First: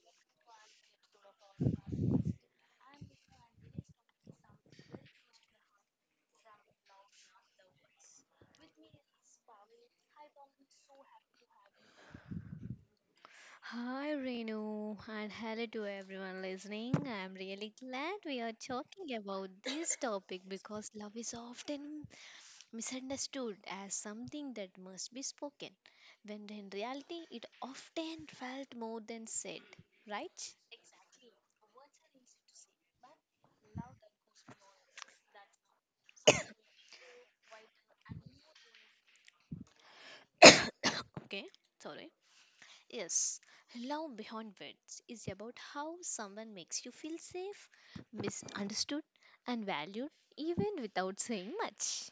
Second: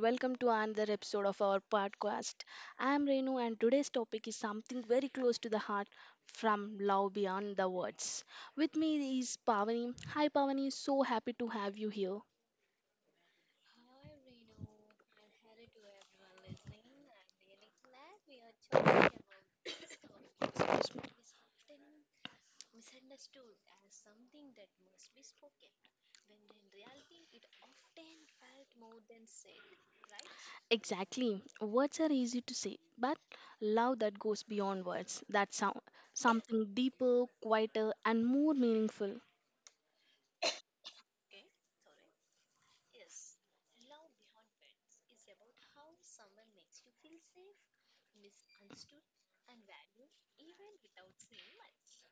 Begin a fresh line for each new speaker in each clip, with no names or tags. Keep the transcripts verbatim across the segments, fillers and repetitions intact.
welcome to another episode of our podcast. I am Renu and today's topic is something very close to the heart from love beyond the words. With me is Pavani. Hi Pavani, so happy to have you here.
Hi Renu and hello to everyone listening. I'm really glad we are talking about this topic because love is often misunderstood as something that must be spoken, when in reality it often felt more than said. Right?
Exactly. Words are easy to say, but love that goes beyond words. That's some- something deeper, quieter and more meaningful.
Okay, sorry. Yes, love beyond words is about how someone makes you feel safe, misunderstood, and valued even without saying much.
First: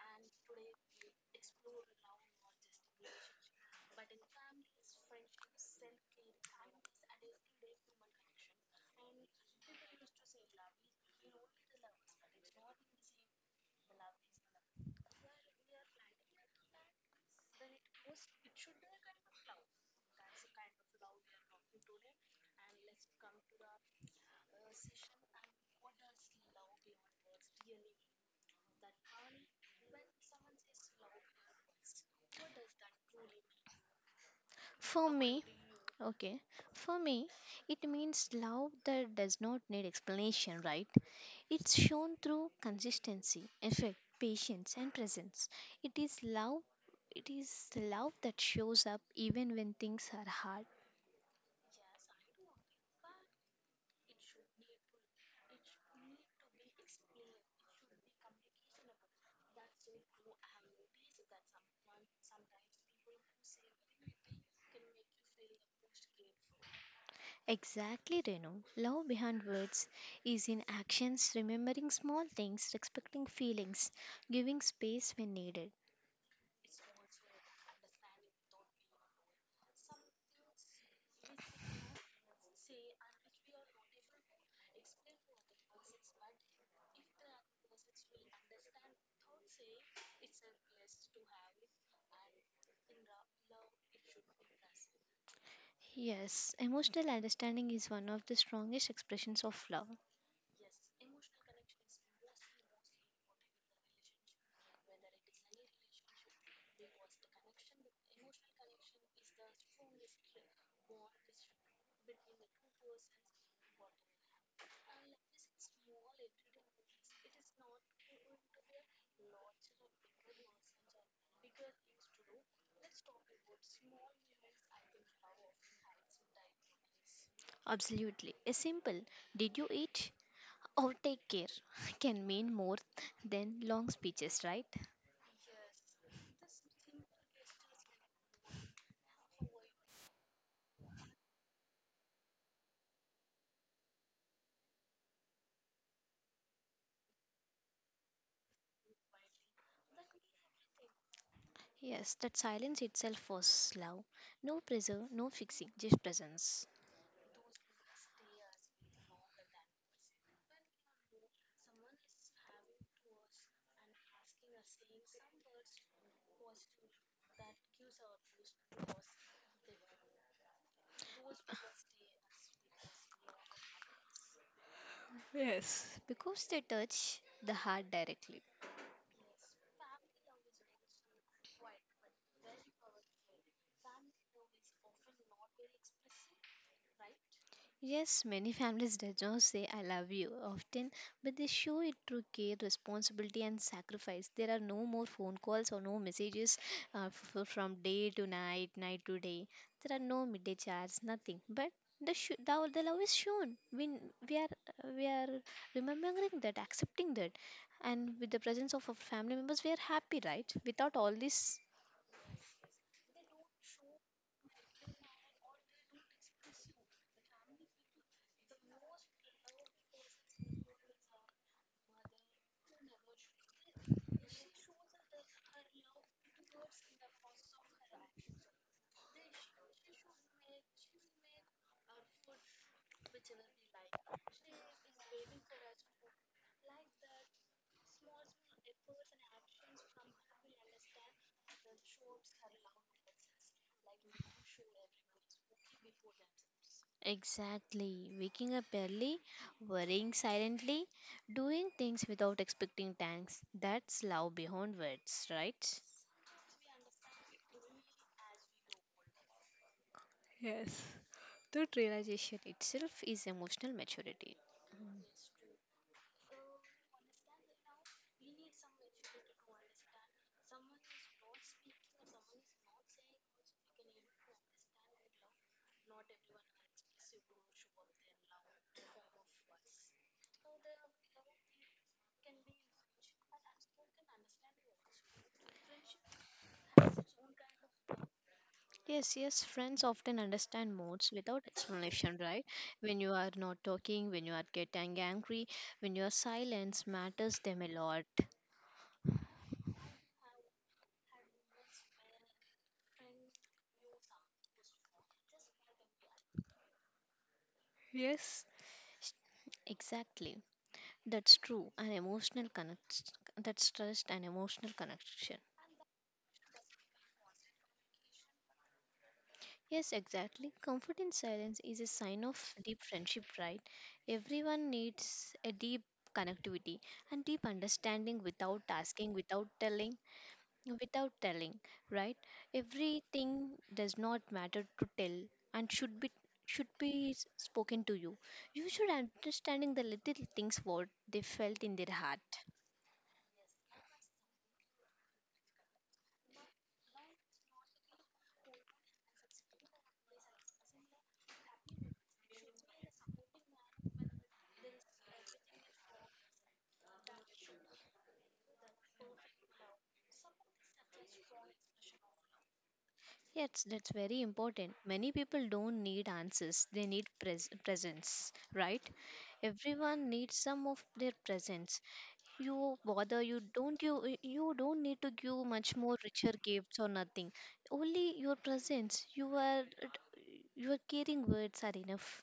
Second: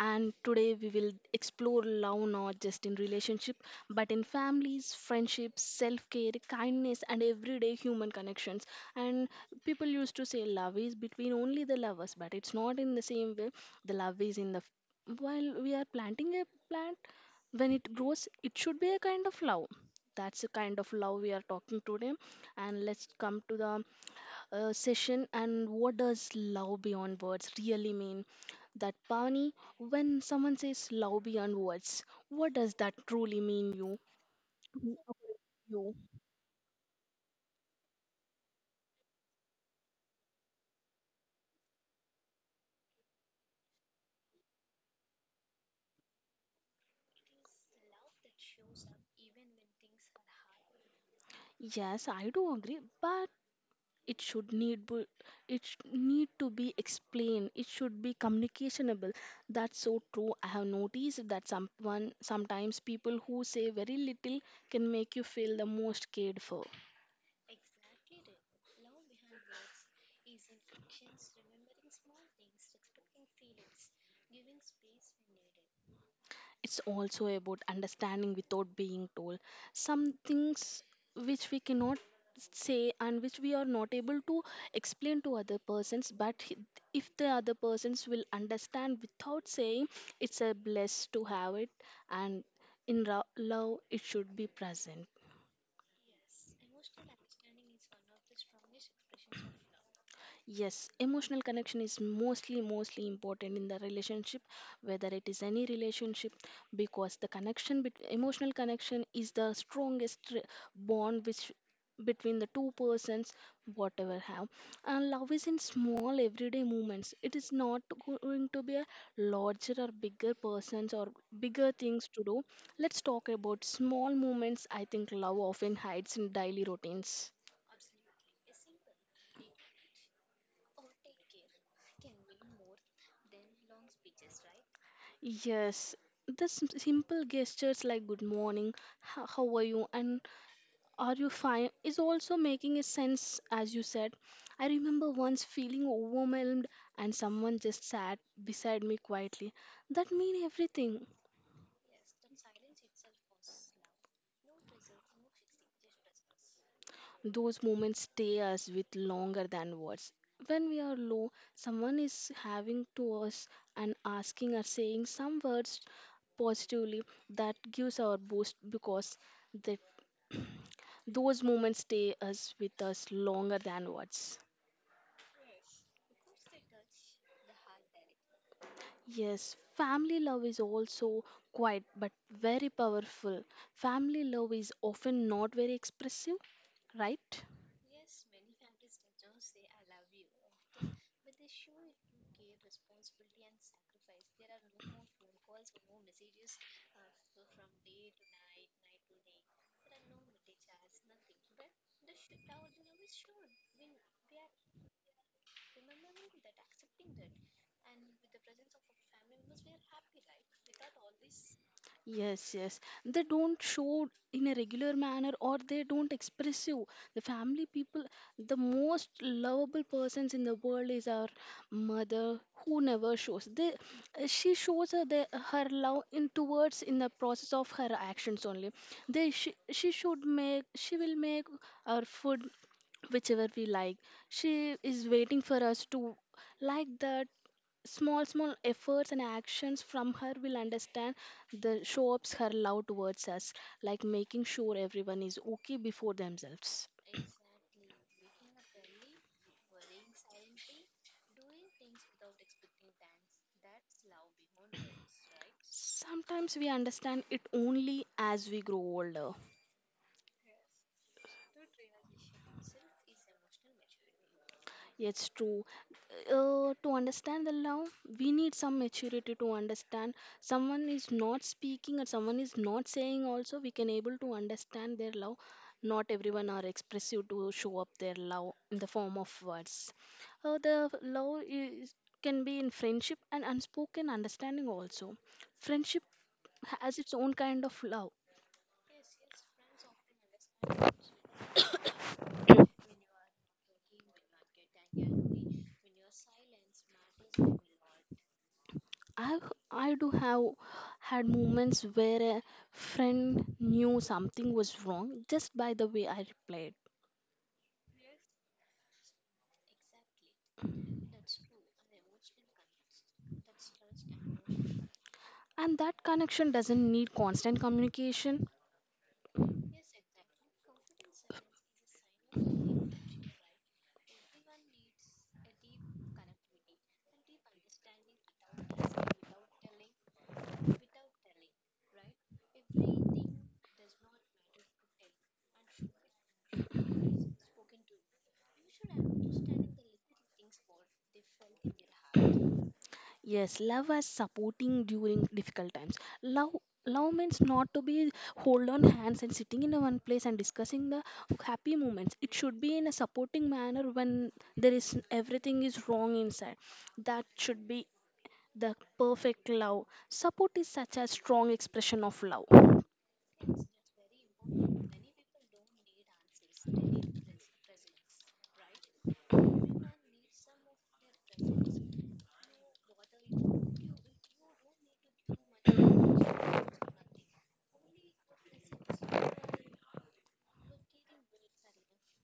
And today we will explore love not just in relationship but in families, friendships, self-care, kindness and everyday human connections. And people used to say love is between only the lovers but it's not in the same way. The love is in the while we are planting a plant, when it grows it should be a kind of love. That's the kind of love we are talking today, and let's come to the uh, session. And what does love beyond words really mean, that Pavani, when someone says love beyond words, what does that truly mean you?
For me,
You.
okay. For me, it means love that does not need explanation, right? It's shown through consistency, effect, patience, and presence. It is love. It is the love that shows up even when things are hard.
Yes, I do agree, but it should need bu- it sh- need to be explained. It should be communicationable. That's so true. I have noticed that someone sometimes people who say very little can make you feel the most cared for.
Exactly, Renu. Love behind words is in actions, remembering small things, respecting feelings, giving space when needed.
It's also about understanding without being told. Some things which we cannot say and which we are not able to explain to other persons, but h- if the other persons will understand without saying, it's a bless to have it, and in ro- love, it should be present.
Yes, emotional understanding is one of the strongest expressions of love.
Yes, emotional connection is mostly mostly important in the relationship, whether it is any relationship, because the connection bet- emotional connection is the strongest re- bond which between the two persons whatever have. And love is in small everyday moments. It is not going to be a larger or bigger persons or bigger things to do. Let's talk about small moments. I think love often hides in daily routines.
Absolutely. A simple did you eat or take care can mean more than long speeches, right?
Yes, the sim- simple gestures like good morning, h- how are you, and are you fine is also making a sense, as you said. I remember once feeling overwhelmed and someone just sat beside me quietly. That mean everything.
Yes, that silence itself was love. No pressure, no fixing, just presence.
Those moments stay us with longer than words. When we are low, someone is having to us and asking or saying some words positively, that gives our boost because they those moments stay us with us longer than words.
Yes, because they touch the heart directly.
Yes, family love is also quiet but very powerful. Family love is often not very expressive, right?
Yes, many families do not say I love you often, but they show it through care, responsibility, and sacrifice. There are no more phone calls or no messages uh, f- f- from day to night, night to day. There are no midday chats, nothing. But the, sh- the, o- the love is shown. We, n- we, are, we are remembering that, accepting that. And with the presence of our family members, we are happy, right? Without all this
Yes, yes. They don't show in a regular manner or they don't express you. The family people, the most lovable persons in the world is our mother who never shows. They, uh, she shows her, the, her love in towards in the process of her actions only. They, she, she should make, she will make our food whichever we like. She is waiting for us to like that. Small, small efforts and actions from her will understand the show ups her love towards us, like making sure everyone is okay before themselves.
exactly. Waking up early, worrying silently, doing things without expecting thanks. That's love beyond words, right?
Sometimes we understand it only as we grow older.
Yes. That realization itself is emotional maturity.
It's true. Uh, to understand the love, we need some maturity to understand. Someone is not speaking and someone is not saying also, we can able to understand their love. Not everyone are expressive to show up their love in the form of words. Uh, the love is, can be in friendship and unspoken understanding also. Friendship has its own kind of love.
Yes, yes, friends often understand moods without explanation, right? When you are not talking, when you are getting angry, when your silence matters them a lot.
I, I do have had moments where a friend knew something was wrong just by the way I replied.
Yes. Exactly. That's true. An emotional connect that's trust and emotional connection.
And that connection doesn't need constant communication.
Yes, exactly. Comfort in silence is a sign of deep friendship, right? Everyone needs a deep connectivity and deep understanding without asking, without telling, without telling, right? Everything does not matter to tell and should be should be s- spoken to you. You should understanding the little things what they felt in their heart.
Yes, love as supporting during difficult times. Love love means not to be hold on hands and sitting in one place and discussing the happy moments. It should be in a supporting manner when there is everything is wrong inside. That should be the perfect love. Support is such a strong expression of love.
Yes, that's very important. Many people don't need answers, they need pres- presence, right? Everyone needs some of their presence. You bother, you don't you you don't need to give much more richer gifts or nothing. Only your presence, your your caring words are enough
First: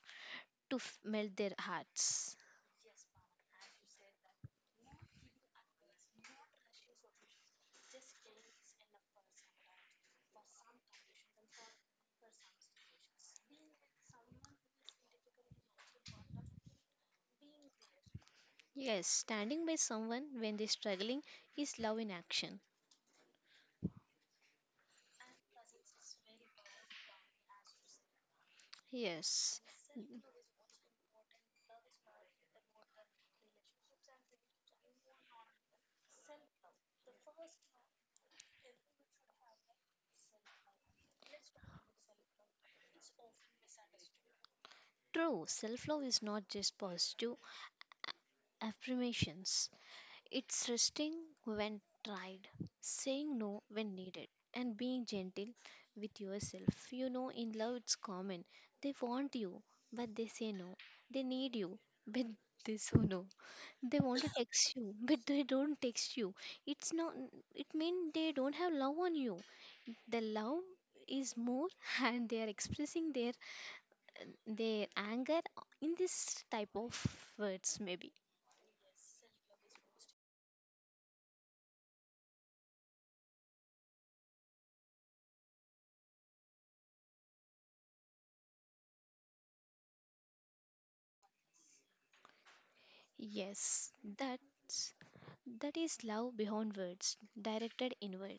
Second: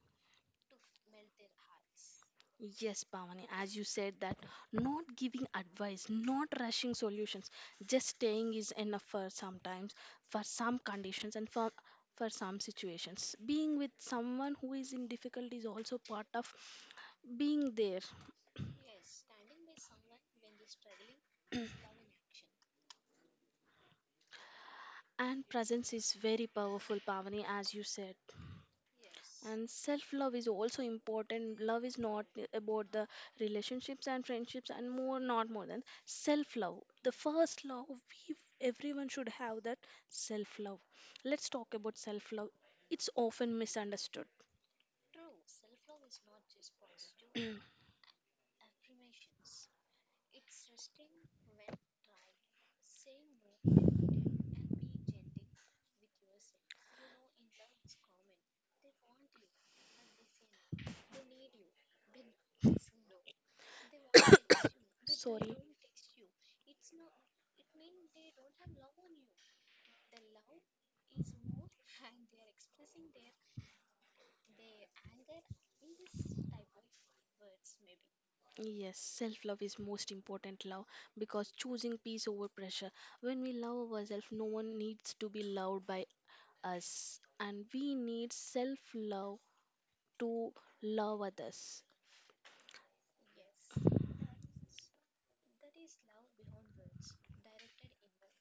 to f- melt their hearts.
Yes, Bhavani, as you said that not giving advice, not rushing solutions, just staying is enough for sometimes, for some conditions and for for some situations. Being with someone who is in difficulty is also part of being there.
Yes, standing by someone when they're struggling is love in action.
And presence is very powerful, Bhavani, as you said.
Yes,
And self love is also important. Love is not about the relationships and friendships, and more not more than self love, the first love we everyone should have that self love. Let's talk about self love, it's often misunderstood.
true. Self love is not just positive affirmations. It's resting when tried, saying no when needed, and being gentle with yourself. You know, in love, it's common. They want you, but they say no. They need you, but they say no. They want to text you, but they
Sorry.
don't text you. It's not, it means they don't have love on you. The love is more, and they are expressing their their anger in this type of words, maybe.
Yes, self love is most important love because choosing peace over pressure. When we love ourselves, no one needs to be loved by us, and we need self love to love others.
Yes, that that is love beyond words, directed inward.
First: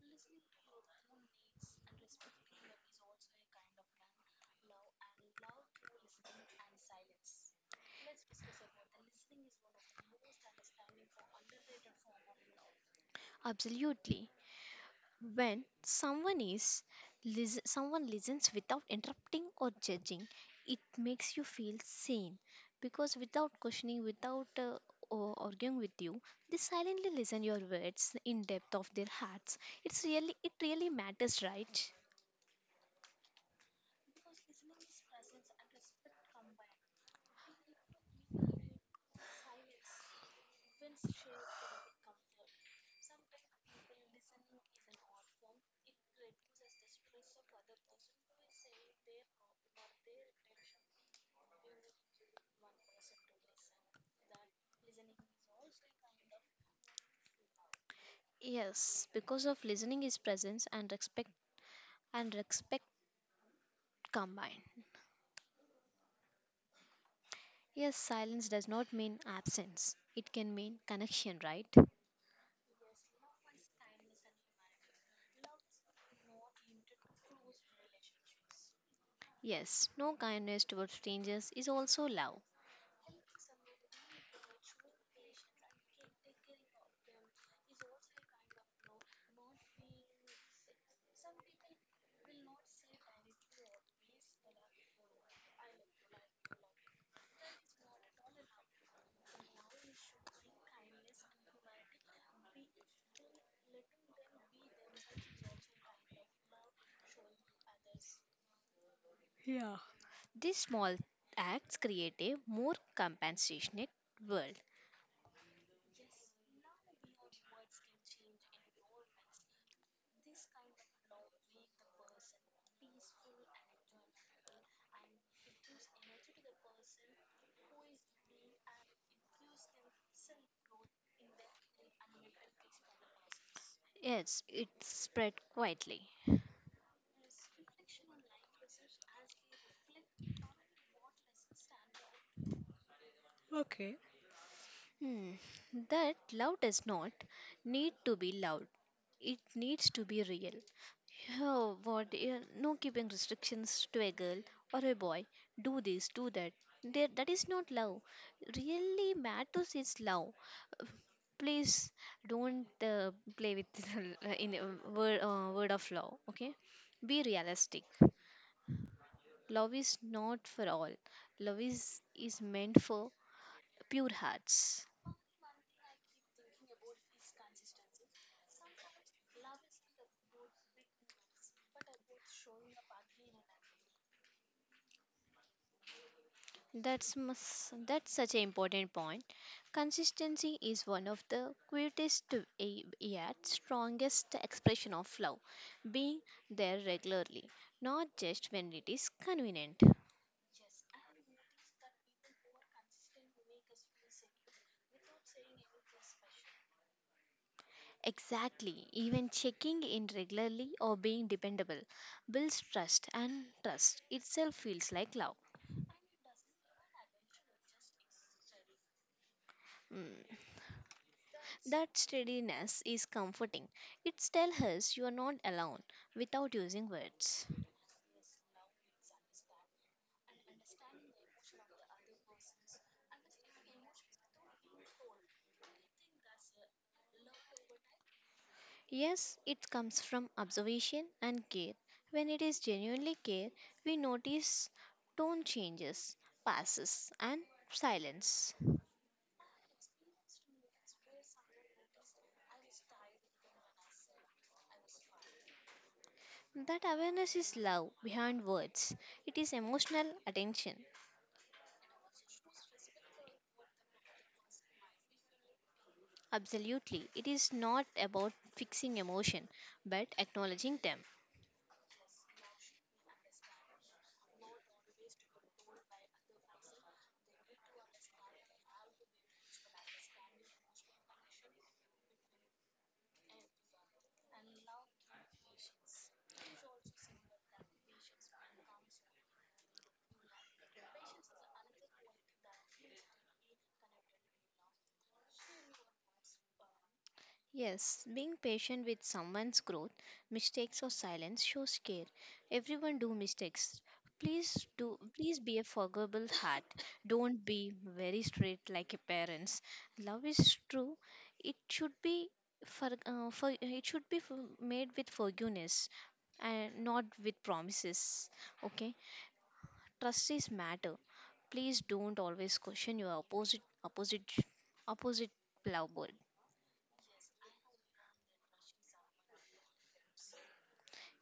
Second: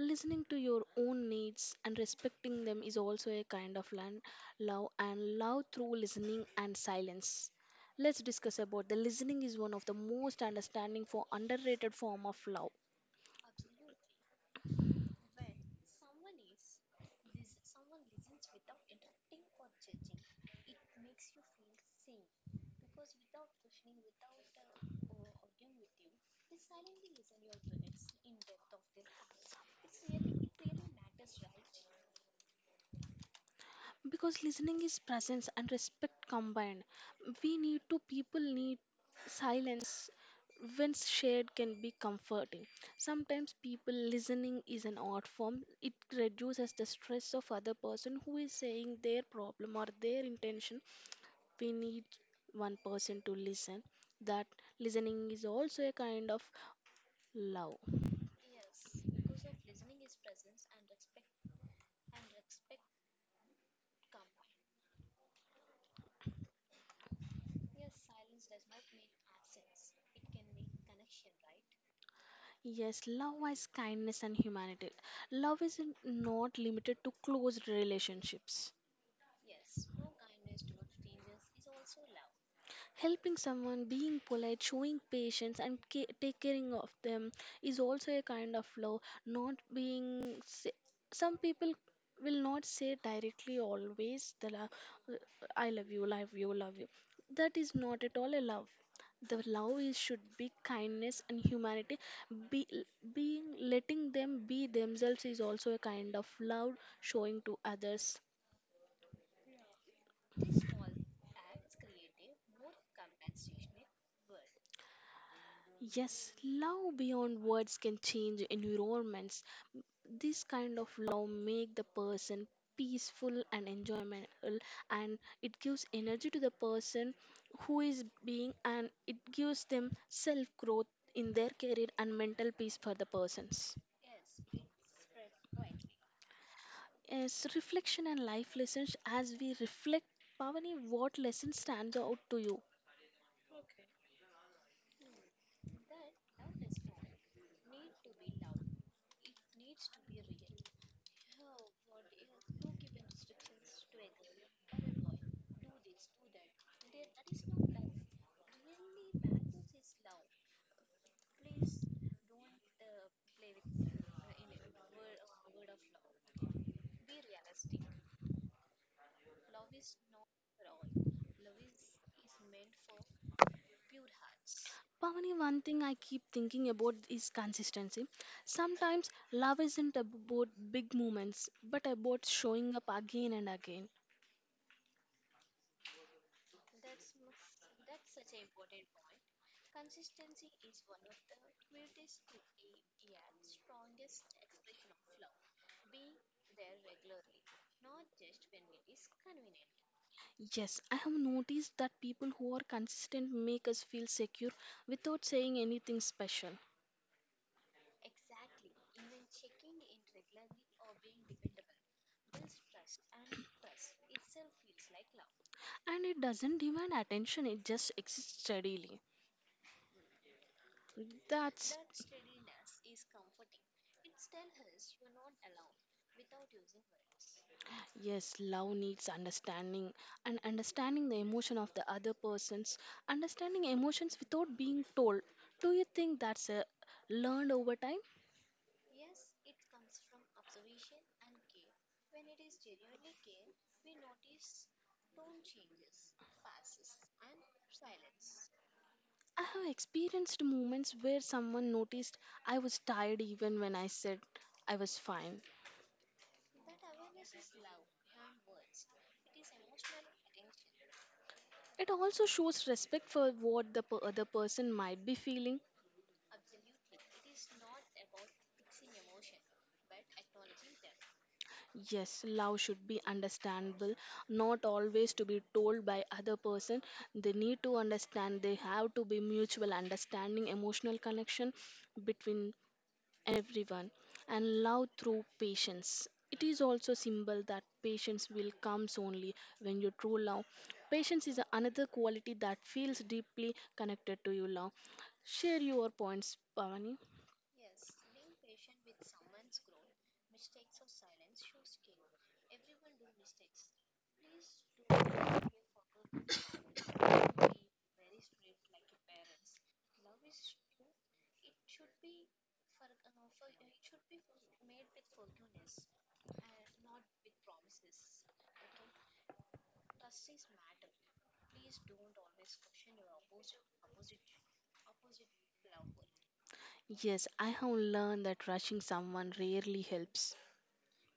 Listening to your own needs and respecting them is also a kind of lan- love, and love through listening and silence. Let's discuss about the listening is one of the most understanding for underrated form of love.
Absolutely. When someone is lis- someone listens without interrupting or judging, it makes you feel sane because without questioning, without uh, or arguing with you, they silently listen your words in depth of their hearts. It's really it really matters, right?
Because listening is presence and respect combined, we need to people need silence when shared can be comforting. Sometimes people listening is an art form. It reduces the stress of other person who is saying their problem or their intention. We need one person to listen, that listening is also a kind of love.
Yes, because of listening is presence and respect and respect combined. Yes, silence does not mean absence. It can mean connection, right?
Yes, love is kindness and humanity. Love is not limited to close relationships.
Yes, no kindness towards strangers is also love.
Helping someone, being polite, showing patience, and ca- taking of them is also a kind of love. Not being, sa- Some people will not say directly always the love, I love you, love you, love you. That is not at all a love. The love is should be kindness and humanity. Be Being letting them be themselves is also a kind of love showing to others.
Yeah. These small acts create a more compassionate world.
Yes, love beyond words can change environments. This kind of love make the person peaceful and enjoyable, and it gives energy to the person who is being, and it gives them self growth in their career and mental peace for the persons.
Yes, it spread quietly.
Yes, reflection and life lessons. As we reflect, Pavani, what lesson stands out to you?
Okay. Hmm. That love does not need to be loud. It needs to be real. Oh, what? Yeah, no keeping restrictions to a girl or a boy. Do this, do that. There, that is not love. Really matters is love. Please don't uh, play with in a word, uh, word of love. Okay, be realistic. Love is not for all. Love is is meant for pure hearts.
Pavani, one thing I keep thinking about is consistency. Sometimes love isn't about big moments, but about showing up again and again.
That's mus- that's such an important point. Consistency is one of the greatest eh, yet strongest expression of love, being there regularly, not just when it is convenient.
Yes, I have noticed that people who are consistent make us feel secure without saying anything special.
Exactly, even checking in regularly or being dependable builds trust, and trust itself feels like love.
And it doesn't demand attention, it just exists steadily.
Mm.
That's
That steadiness is comforting. It tells us you are not alone without using words.
yes, love needs understanding, and understanding the emotion of the other persons, understanding emotions without being told. Do you think that's a learned over time?
Yes, it comes from observation and care. When it is genuinely care, we notice tone changes, passes, and silence.
I have experienced moments where someone noticed I was tired even when I said I was fine.
That awareness is love behind words. It is emotional attention.
It also shows respect for what the per- other person might be feeling.
Absolutely. It is not about fixing emotion, but acknowledging them.
Yes, love should be understandable, not always to be told by other person. They need to understand. They have to be mutual understanding, emotional connection between everyone, and love through patience. It is also symbol that patience will comes only when you true love. Patience is another quality that feels deeply connected to your love. Share your points, Pavani.
Yes, being patient with someone's growth, mistakes or silence shows care. Everyone do mistakes. Please do please be a forgivable heart. Don't be very straight like your parents. Love is true. It should be for, uh, for it should be f- made with forgiveness and not with promises. Okay? Trust is matter. Please don't always question your opposite opposite opposite lover.
Yes, I have learned that rushing someone rarely helps.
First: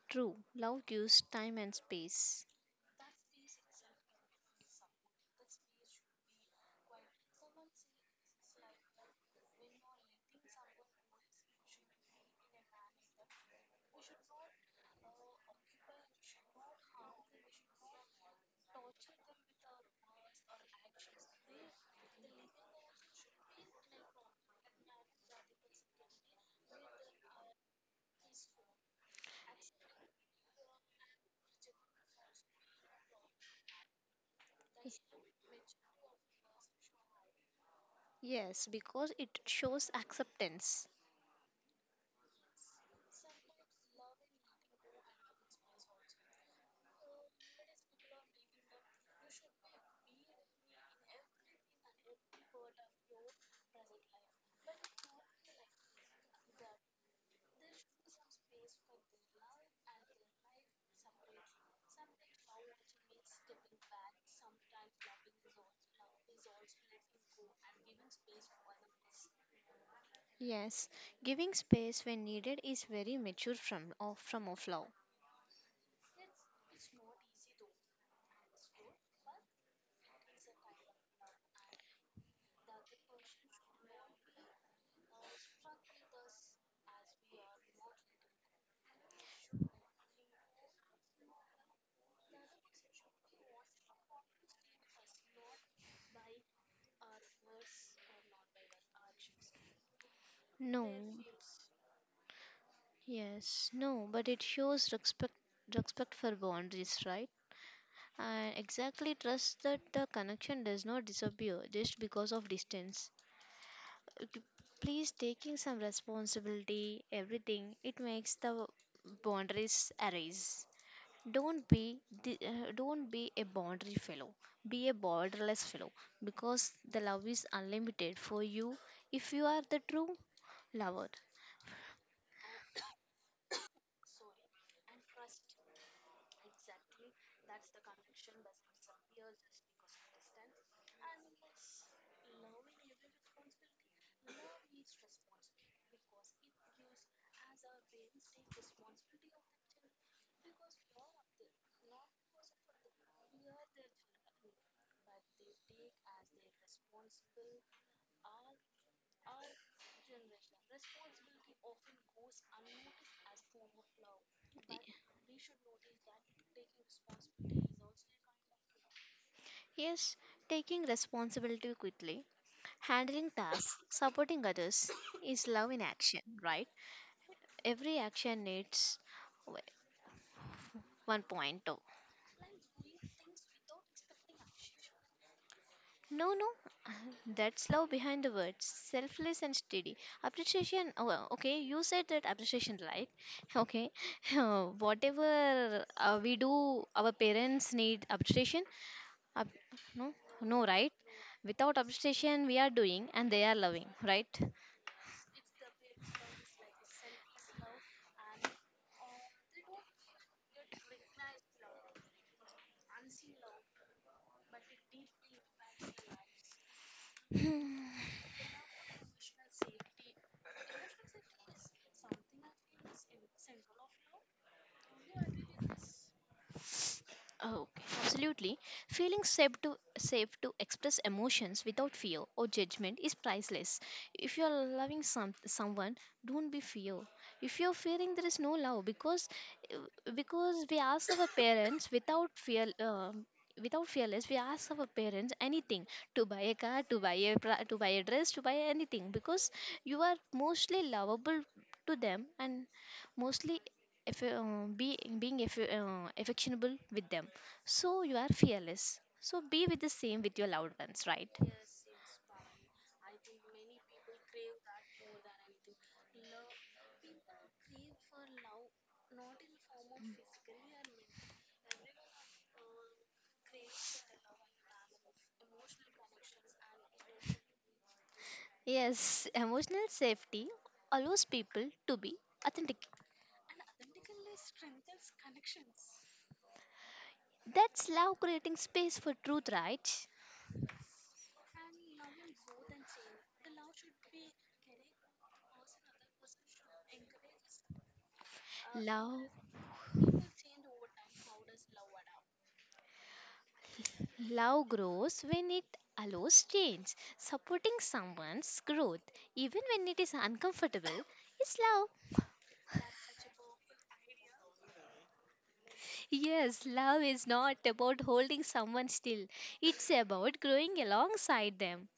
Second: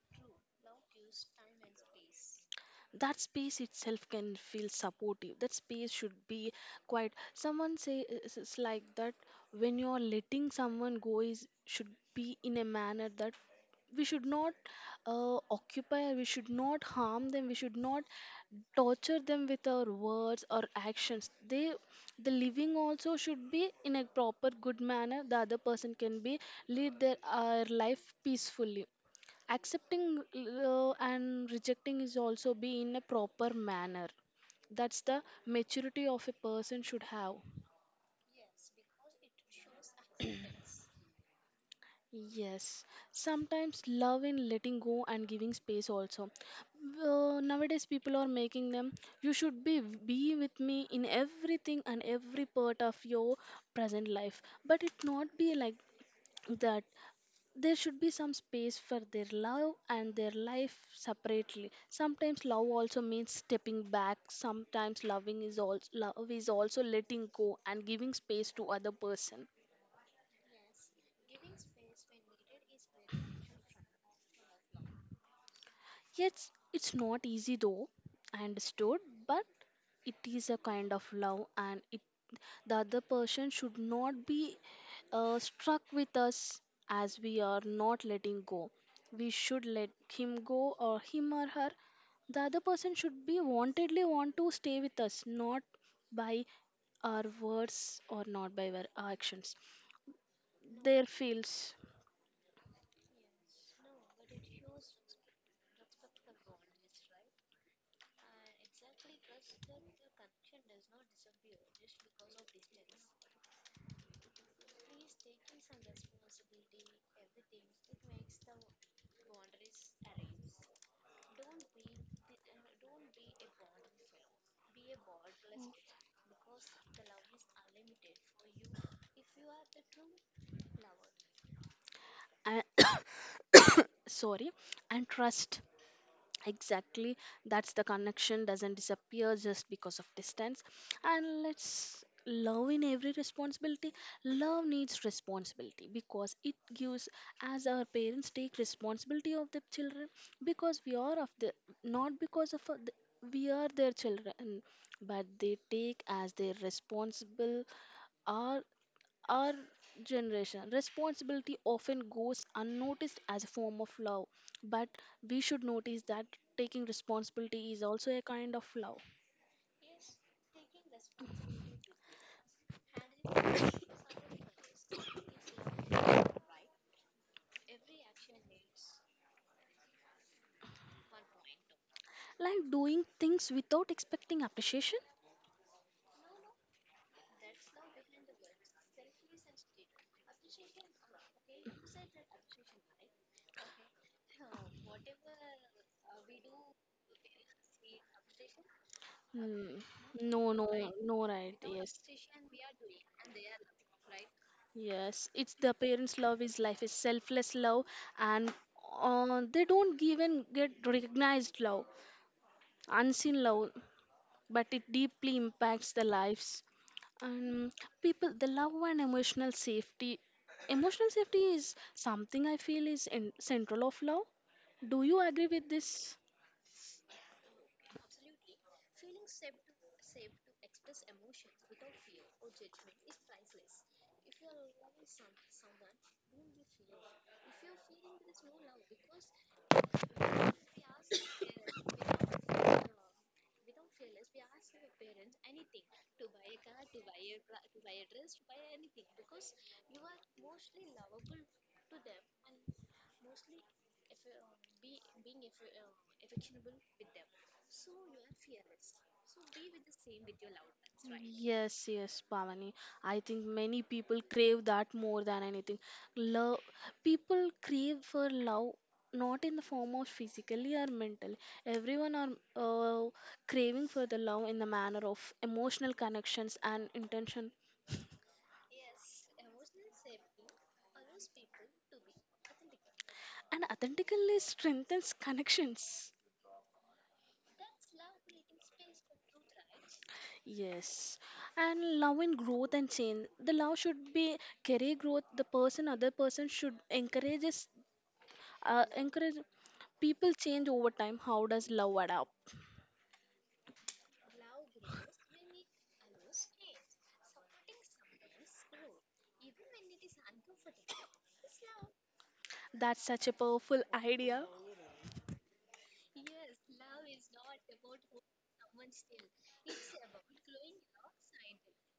True, love gives time and space.
That space itself can feel supportive. That space should be quiet. Someone say is- is like that, when you are letting someone go is should be in a manner that we should not uh, occupy. We should not harm them. We should not torture them with our words or actions. They the living also should be in a proper good manner. The other person can be lead their our life peacefully accepting uh, and rejecting is also be in a proper manner. That's the maturity of a person should have.
Yes, because it shows acceptance.
Yes, sometimes love in letting go and giving space also. Uh, nowadays people are making them, you should be be with me in everything and every part of your present life, but it not be like that. There should be some space for their love and their life separately. Sometimes love also means stepping back. Sometimes loving is also love is also letting go and giving space to other person.
Yes, giving space when needed is very mature from of from of love.
Yes, it's not easy though, I understood, but it is a kind of love, and it the other person should not be uh, struck with us as we are not letting go. We should let him go or him or her. The other person should be wantedly want to stay with us, not by our words or not by our actions.
No.
Their feels,
Yes, no, but it shows respect respect for boundaries, right? And exactly trust that the connection does not disappear just because of distance. Uh, p- Please taking some responsibility, everything, it makes the boundaries arise. Don't be the, uh, don't be a boundary fellow. Be a borderless fellow because the love is unlimited for you if you are the true lover.
uh, sorry, and trust exactly, that's the connection doesn't disappear just because of distance. And let's love in every responsibility. Love needs responsibility because it gives, as our parents take responsibility of the children because we are of the not because of uh, the, we are their children, but they take as their responsible are our generation. Responsibility often goes unnoticed as a form of love, but we should notice that taking responsibility is also a kind of love.
Yes, taking responsibility quickly, handling tasks, supporting others is love in action, right? Every action needs w- one point of
Like doing things without expecting appreciation?
no, no, that's love behind the words. Selfless and steady. Appreciation. Oh, well, okay, you said that appreciation, right? Okay, whatever uh, we do, our parents need appreciation. Ap-
Hmm.
no,
No,
no,
no,
right?
no, right,
Without
yes.
appreciation, we are doing and they are loving, right?
Yes, it's the parents' love is life is selfless love, and uh, they don't even get recognized love, unseen love, but it deeply impacts the lives. And people, the love and emotional safety. Emotional safety is something I feel is in, central of love. Do you agree with this?
Oh, okay. Absolutely. Feeling safe to safe to express emotions without fear or judgment is priceless. If you are loving some someone, don't be fear. If you are fearing, there is no love because uh, because we ask our parents without fear. Um, without fearless we ask our parents anything to buy a car to buy a pra- to buy a dress to buy anything because you are mostly lovable to them and mostly if uh, be being aff- uh, affectionable with them so you are fearless so be with the same with your loved ones, right?
Yes, yes, Bhavani. I think many people crave that more than anything. Love, people crave for love, not in the form of physically or mentally. Everyone are uh, craving for the love in the manner of emotional connections and intention.
Yes, emotional safety allows people to be authentic.
And authentically strengthens connections.
That's love creating space for truth, right?
Yes, and love in growth and change. The love should be career growth. The person, other person should encourages, uh,
love
encourage people change over time. How does love adapt?
Love grows when it allows change. Supporting someone's growth even when it is uncomfortable is love.
That's such a powerful idea
Yes, love is not about holding someone still. It's about growing alongside them.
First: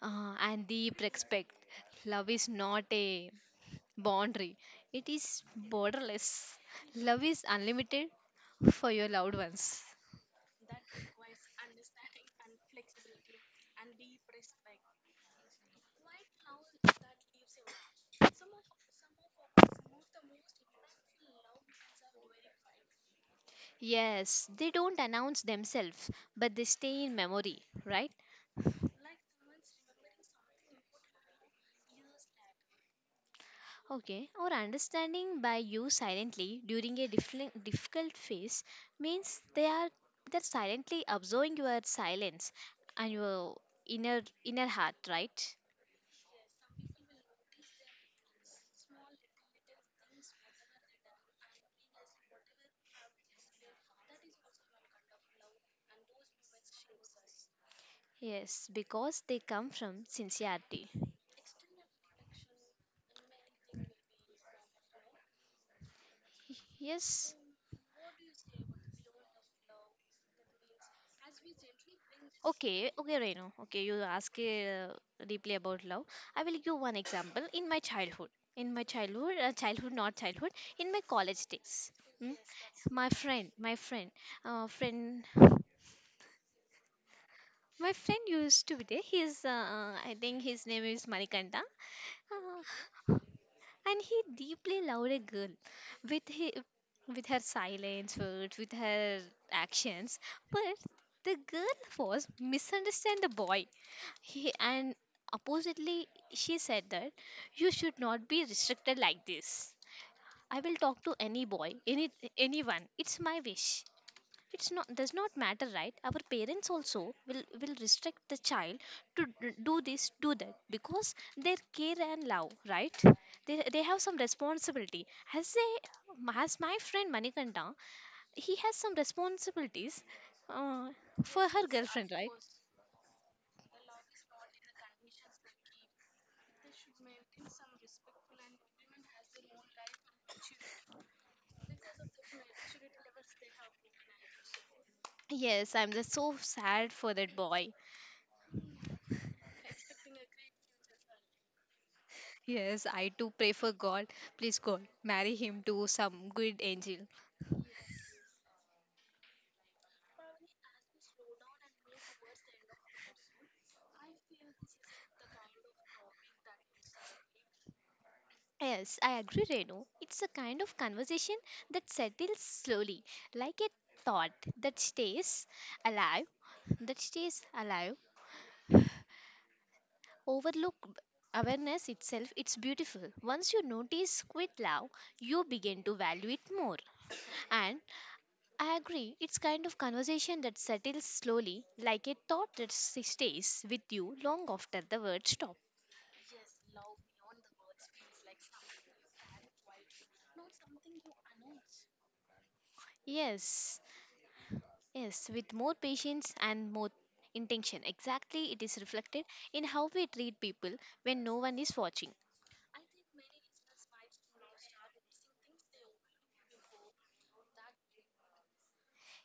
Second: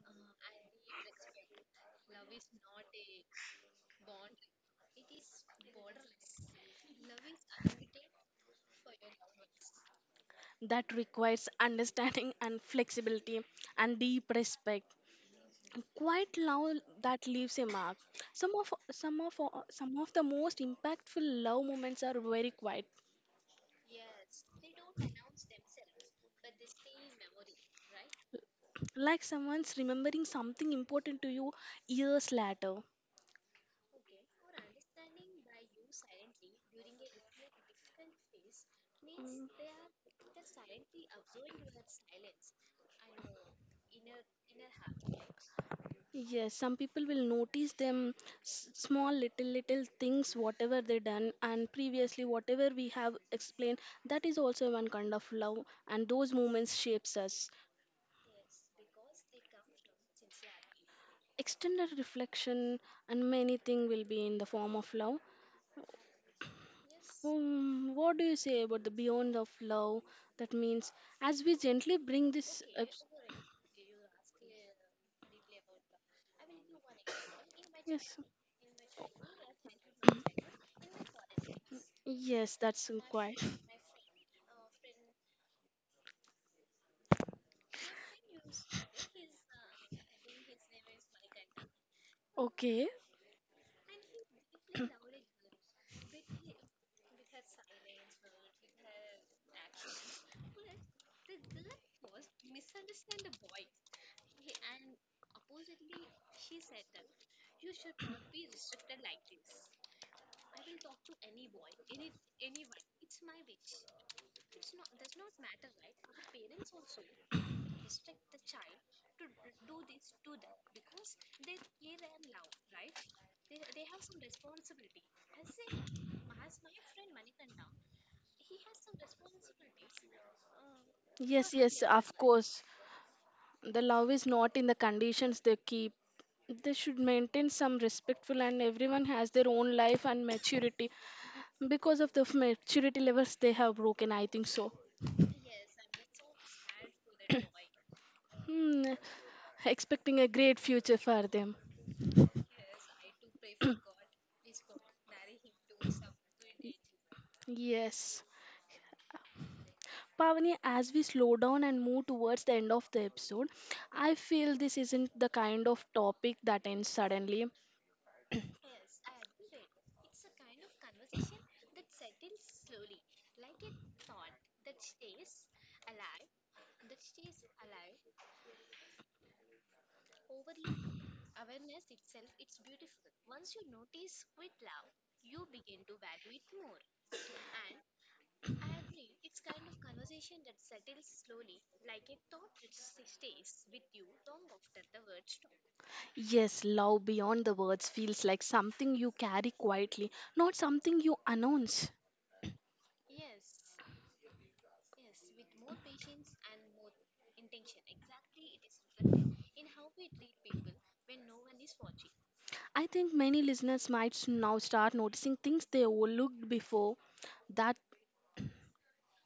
Uh, and deep respect. Love is not a boundary, it is borderless. Love is unlimited for your loved ones.
that requires understanding and flexibility and deep respect. Quite love that leaves a mark. Some of some of some of the most impactful love moments are very quiet,
Yes, they don't announce themselves, but they stay in memory, right?
like someone's remembering something important to you years later.
Okay, or understanding by you silently during a different difficult phase means
Mm.
they are they're silently observing your silence and your inner inner heart, right?
Yes, some people will notice them s- small little little things whatever they done and previously whatever we have explained, that is also one kind of love, and those moments shapes us.
Yes, because they come from sincerity.
Extended reflection and many things will be in the form of love.
Yes.
Um, what do you say about the beyond of love? That means, as we gently bring this up.
Okay, okay, Reno. Okay, you ask uh, deeply about love. I will give one example in my
Yes,
childhood. In my childhood, uh, childhood, not childhood, in my college days. Hmm?
yes, that's
My
quite.
friend, my friend, uh, friend My friend used to be there. He's, uh, uh, I think his name is Manikanta.
Okay.
Uh, and he deeply loved a girl with he, with her silence words with her actions, but the girl was misunderstand the boy he, and oppositely she said that you should not be restricted like this. I will talk to any boy, any anyone. It's my wish. It's not does not matter, right? Our parents also will will restrict the child to d- do this, do that because their care and love, right? They, they have some responsibility as they, as my friend Manikanta, he has some responsibilities uh, for
Yes,
her
yes, of
girlfriend, right?
course. The love is not in the conditions they keep. They should maintain some respectful, and everyone has their own life and maturity. Because of the f- maturity levels they have broken, I think so.
Yes, I'm just so sad for that boy.
Hmm, expecting a great future for them.
Yes, I too pray for God. Please, God, marry him to some good angel.
Yes. Pavani, as we slow down and move towards the end of the episode, I feel this isn't the kind of topic that ends suddenly.
Yes, I agree, Renu. It's a kind of conversation that settles slowly, like a thought that stays alive, that stays alive. Overlook awareness itself, it's beautiful. Once you notice quit love, you begin to value it more. And I agree, it's kind of conversation that settles slowly, like a thought that s- stays with you long after the words stop.
Yes, love beyond the words feels like something you carry quietly, not something you announce.
Yes. Yes, with more patience and more intention. Exactly, it is reflected in how we treat people when no one is watching.
I think many listeners might s- now start noticing things they overlooked before, that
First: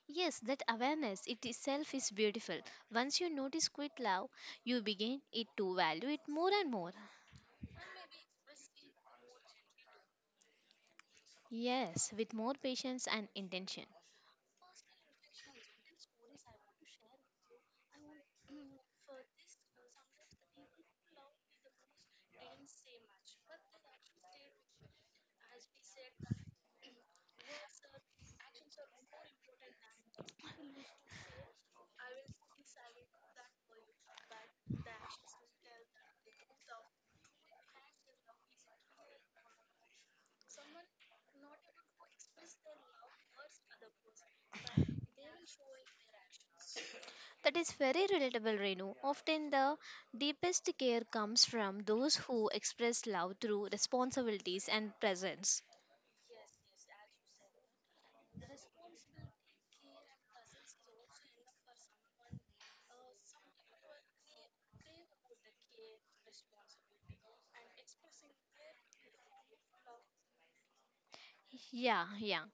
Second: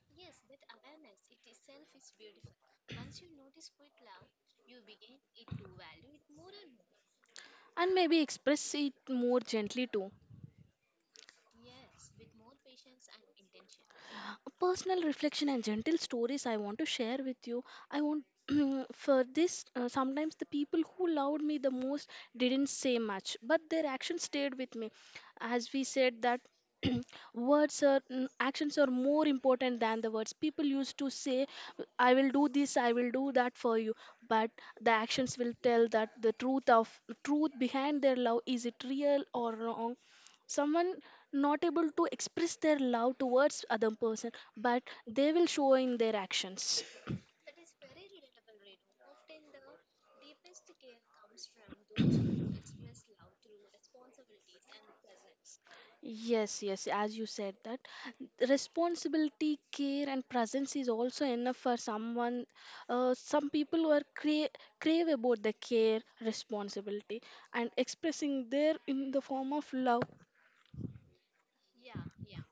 Yes, that awareness it itself is beautiful. Once you notice quit love, you begin it to value it more and more.
and maybe express it more gently too.
Yes, with more patience and intention.
A personal reflection and gentle stories I want to share with you. I want for this uh, sometimes the people who loved me the most didn't say much, but their actions stayed with me. As we said that words are mm, actions are more important than the words. People used to say, "I will do this, I will do that for you," but the actions will tell that the truth of truth behind their love is it real or wrong. Someone not able to express their love towards other person, but they will show in their actions.
That is very relatable, Renu. Often the deepest care comes from those who express love through responsibilities and presence.
Yes, yes, as you said that responsibility care and presence is also enough for someone. Uh, some people who are cra- crave about the care responsibility and expressing there in the form of love,
Yeah, yeah.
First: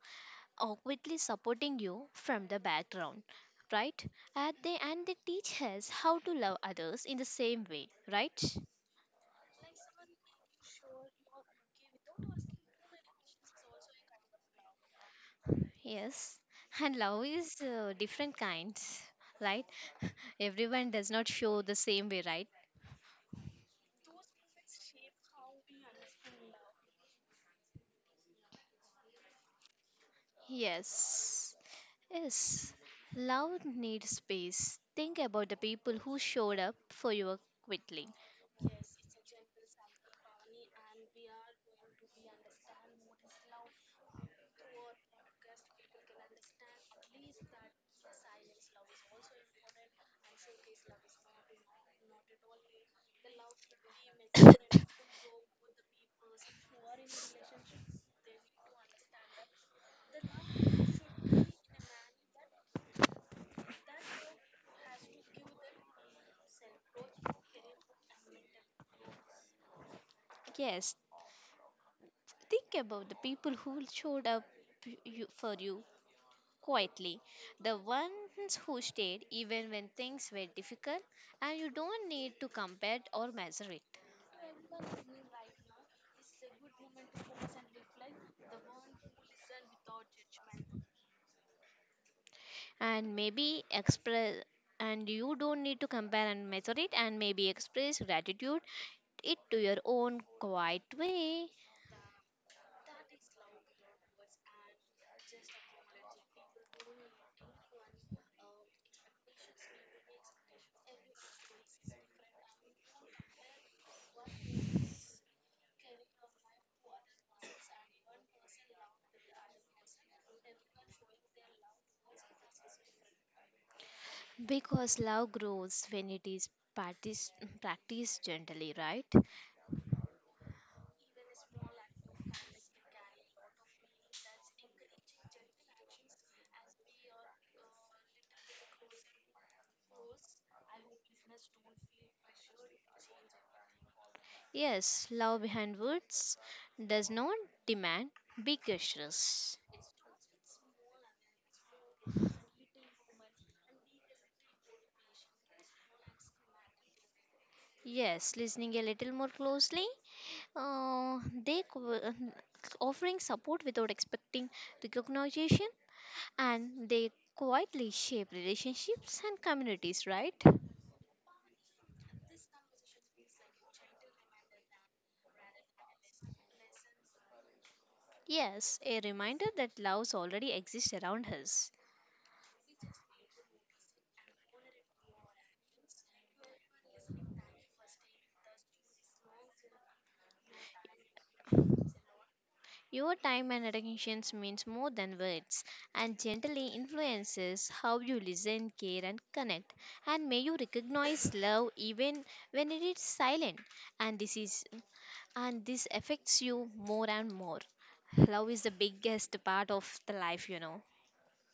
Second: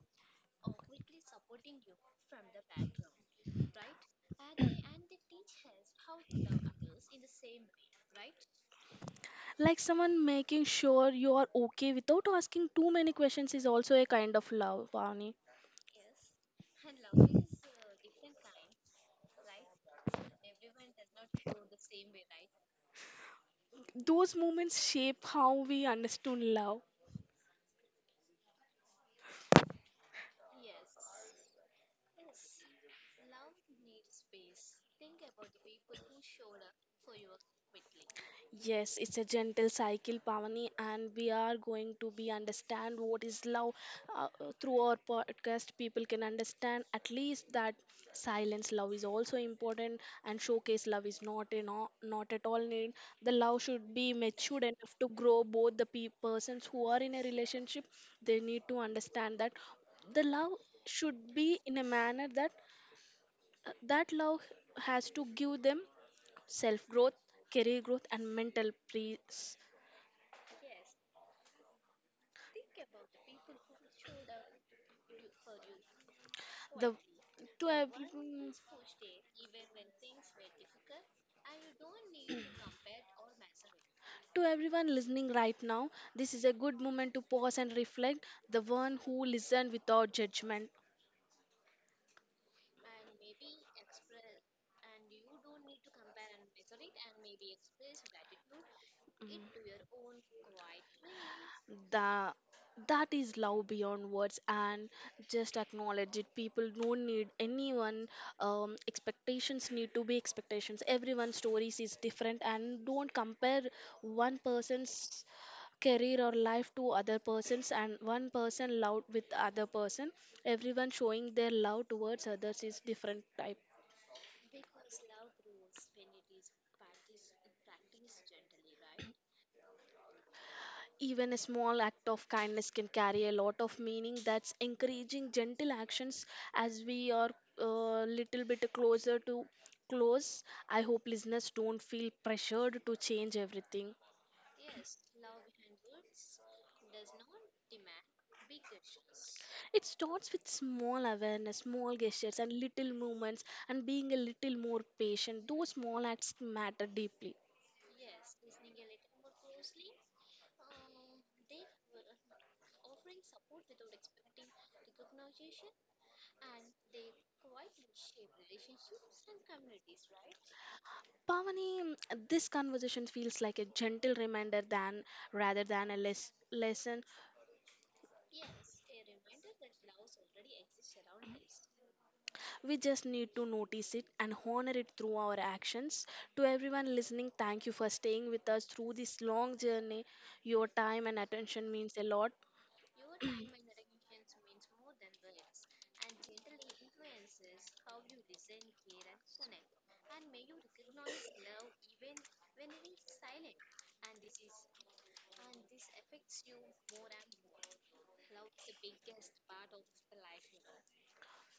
Awkwardly supporting you from the background, right? And they and they teach us how to love others in the same way, right?
like someone making sure you are okay without asking too many questions is also a kind of love, Vani.
Yes, and love is uh, different kinds, right? Everyone does not show the same way, right?
Those moments shape how we understood love.
Yes, yes. Love needs space. Think about the people who showed up for you quickly.
Yes, it's a gentle cycle, Pavani, and we are going to be understand what is love uh, uh, through our podcast. People can understand at least that silence love is also important, and showcase love is not in all, not at all need. The love should be matured enough to grow. Both the pe- persons who are in a relationship, they need to understand that the love should be in a manner that uh, that love has to give them self growth, career growth, and mental peace.
Yes, think about the people who showed up you, for you
The
quietly.
to
The
have, mm,
ones who stayed even when things were difficult, and you don't need to compare or measure it.
to everyone listening right now, this is a good moment to pause and reflect. The one who listened without judgment.
And maybe express, and you don't need to compare and measure it, and maybe express gratitude it to
Mm.
your own quiet way.
That that is love beyond words, and just acknowledge it. People don't need anyone, um, expectations need to be expectations. Everyone's stories is different, and don't compare one person's career or life to other persons, and one person love with other person. Everyone showing their love towards others is different type.
Because love grows when it is practiced, practiced gently, right?
Even a small act of kindness can carry a lot of meaning. That's encouraging gentle actions as we are a little bit closer to close. I hope listeners don't feel pressured to change everything.
Yes, love behind words does not demand big gestures.
It starts with small awareness, small gestures, and little movements, and being a little more patient. Those small acts matter deeply.
Yes, listening a little more closely. Uh, they co- Offering support without expecting recognition, and they quietly shape relationships and communities, right?
Pavani, this conversation feels like a gentle reminder than rather than a les- lesson.
Yes, a reminder that love already exists around us.
We just need to notice it and honor it through our actions. To everyone listening, thank you for staying with us through this long journey. Your time and attention means a lot.
Your time and attention means more than words and gently influences how you listen, care, and connect, and may you recognize love even when it is silent. and this is And this affects you more and more. Love is the biggest part of the life, you know.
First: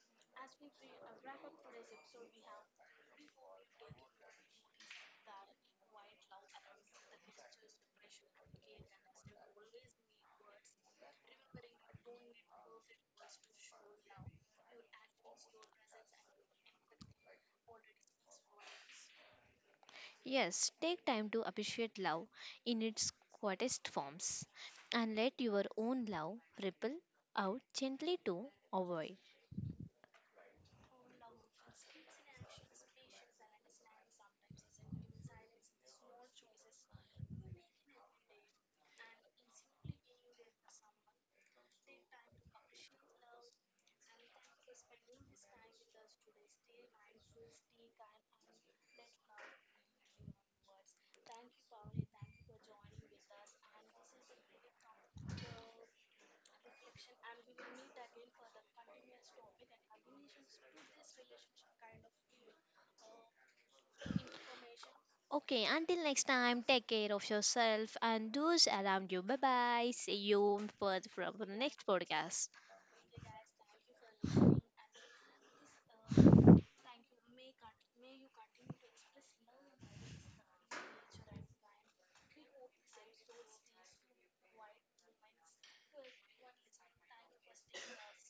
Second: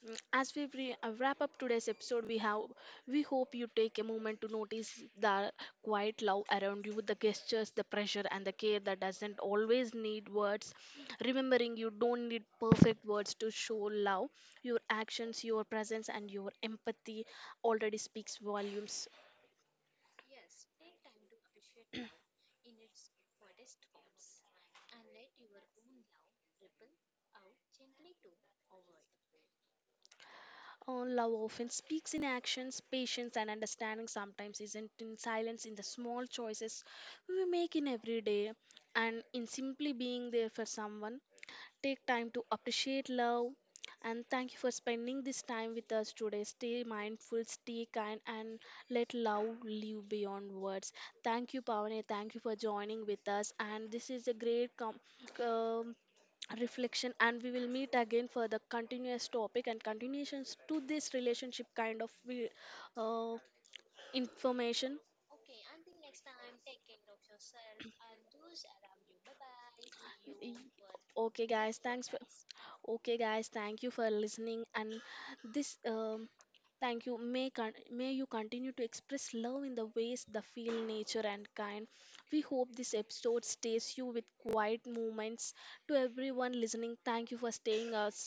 Mm, as we re- uh, wrap up today's episode, we have we hope you take a moment to notice the quiet love around you, the gestures, the pressure, and the care that doesn't always need words. Remembering you don't need perfect words to show love. Your actions, your presence, and your empathy already speaks volumes.
Yes, take time to appreciate love in its quietest forms and let your own love ripple out gently to avoid.
Uh, love often speaks in actions, patience, and understanding sometimes isn't in silence in the small choices we make in every day and in simply being there for someone. Take time to appreciate love. And thank you for spending this time with us today. Stay mindful, stay kind, and let love live beyond words. Thank you, Pavane. Thank you for joining with us. And this is a great com- um, reflection, and we will meet again for the continuous topic and continuations to this relationship kind of we- uh, information.
Okay, until next time, take care of yourself and those around you. Bye bye. See
Y-
you for, for the
Okay, guys,
next
thanks for.
podcast.
Okay, guys, thank you for listening. And this, um, thank you. May con- may you continue to express love in the ways that feel nature and kind. We hope this episode stays you with quiet moments. To everyone listening, thank you for staying us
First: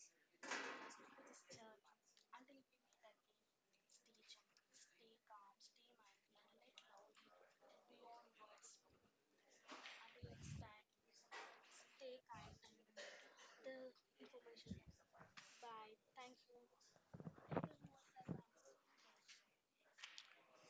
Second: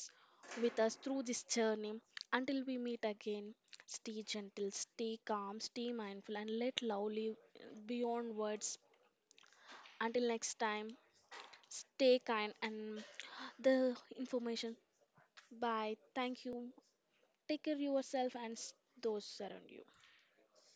with us through this journey. Until we meet again, stay gentle, stay calm, stay mindful, and let love live beyond words. Until next time, stay kind and the information. Bye. Thank you. Take care of yourself and s- those around you.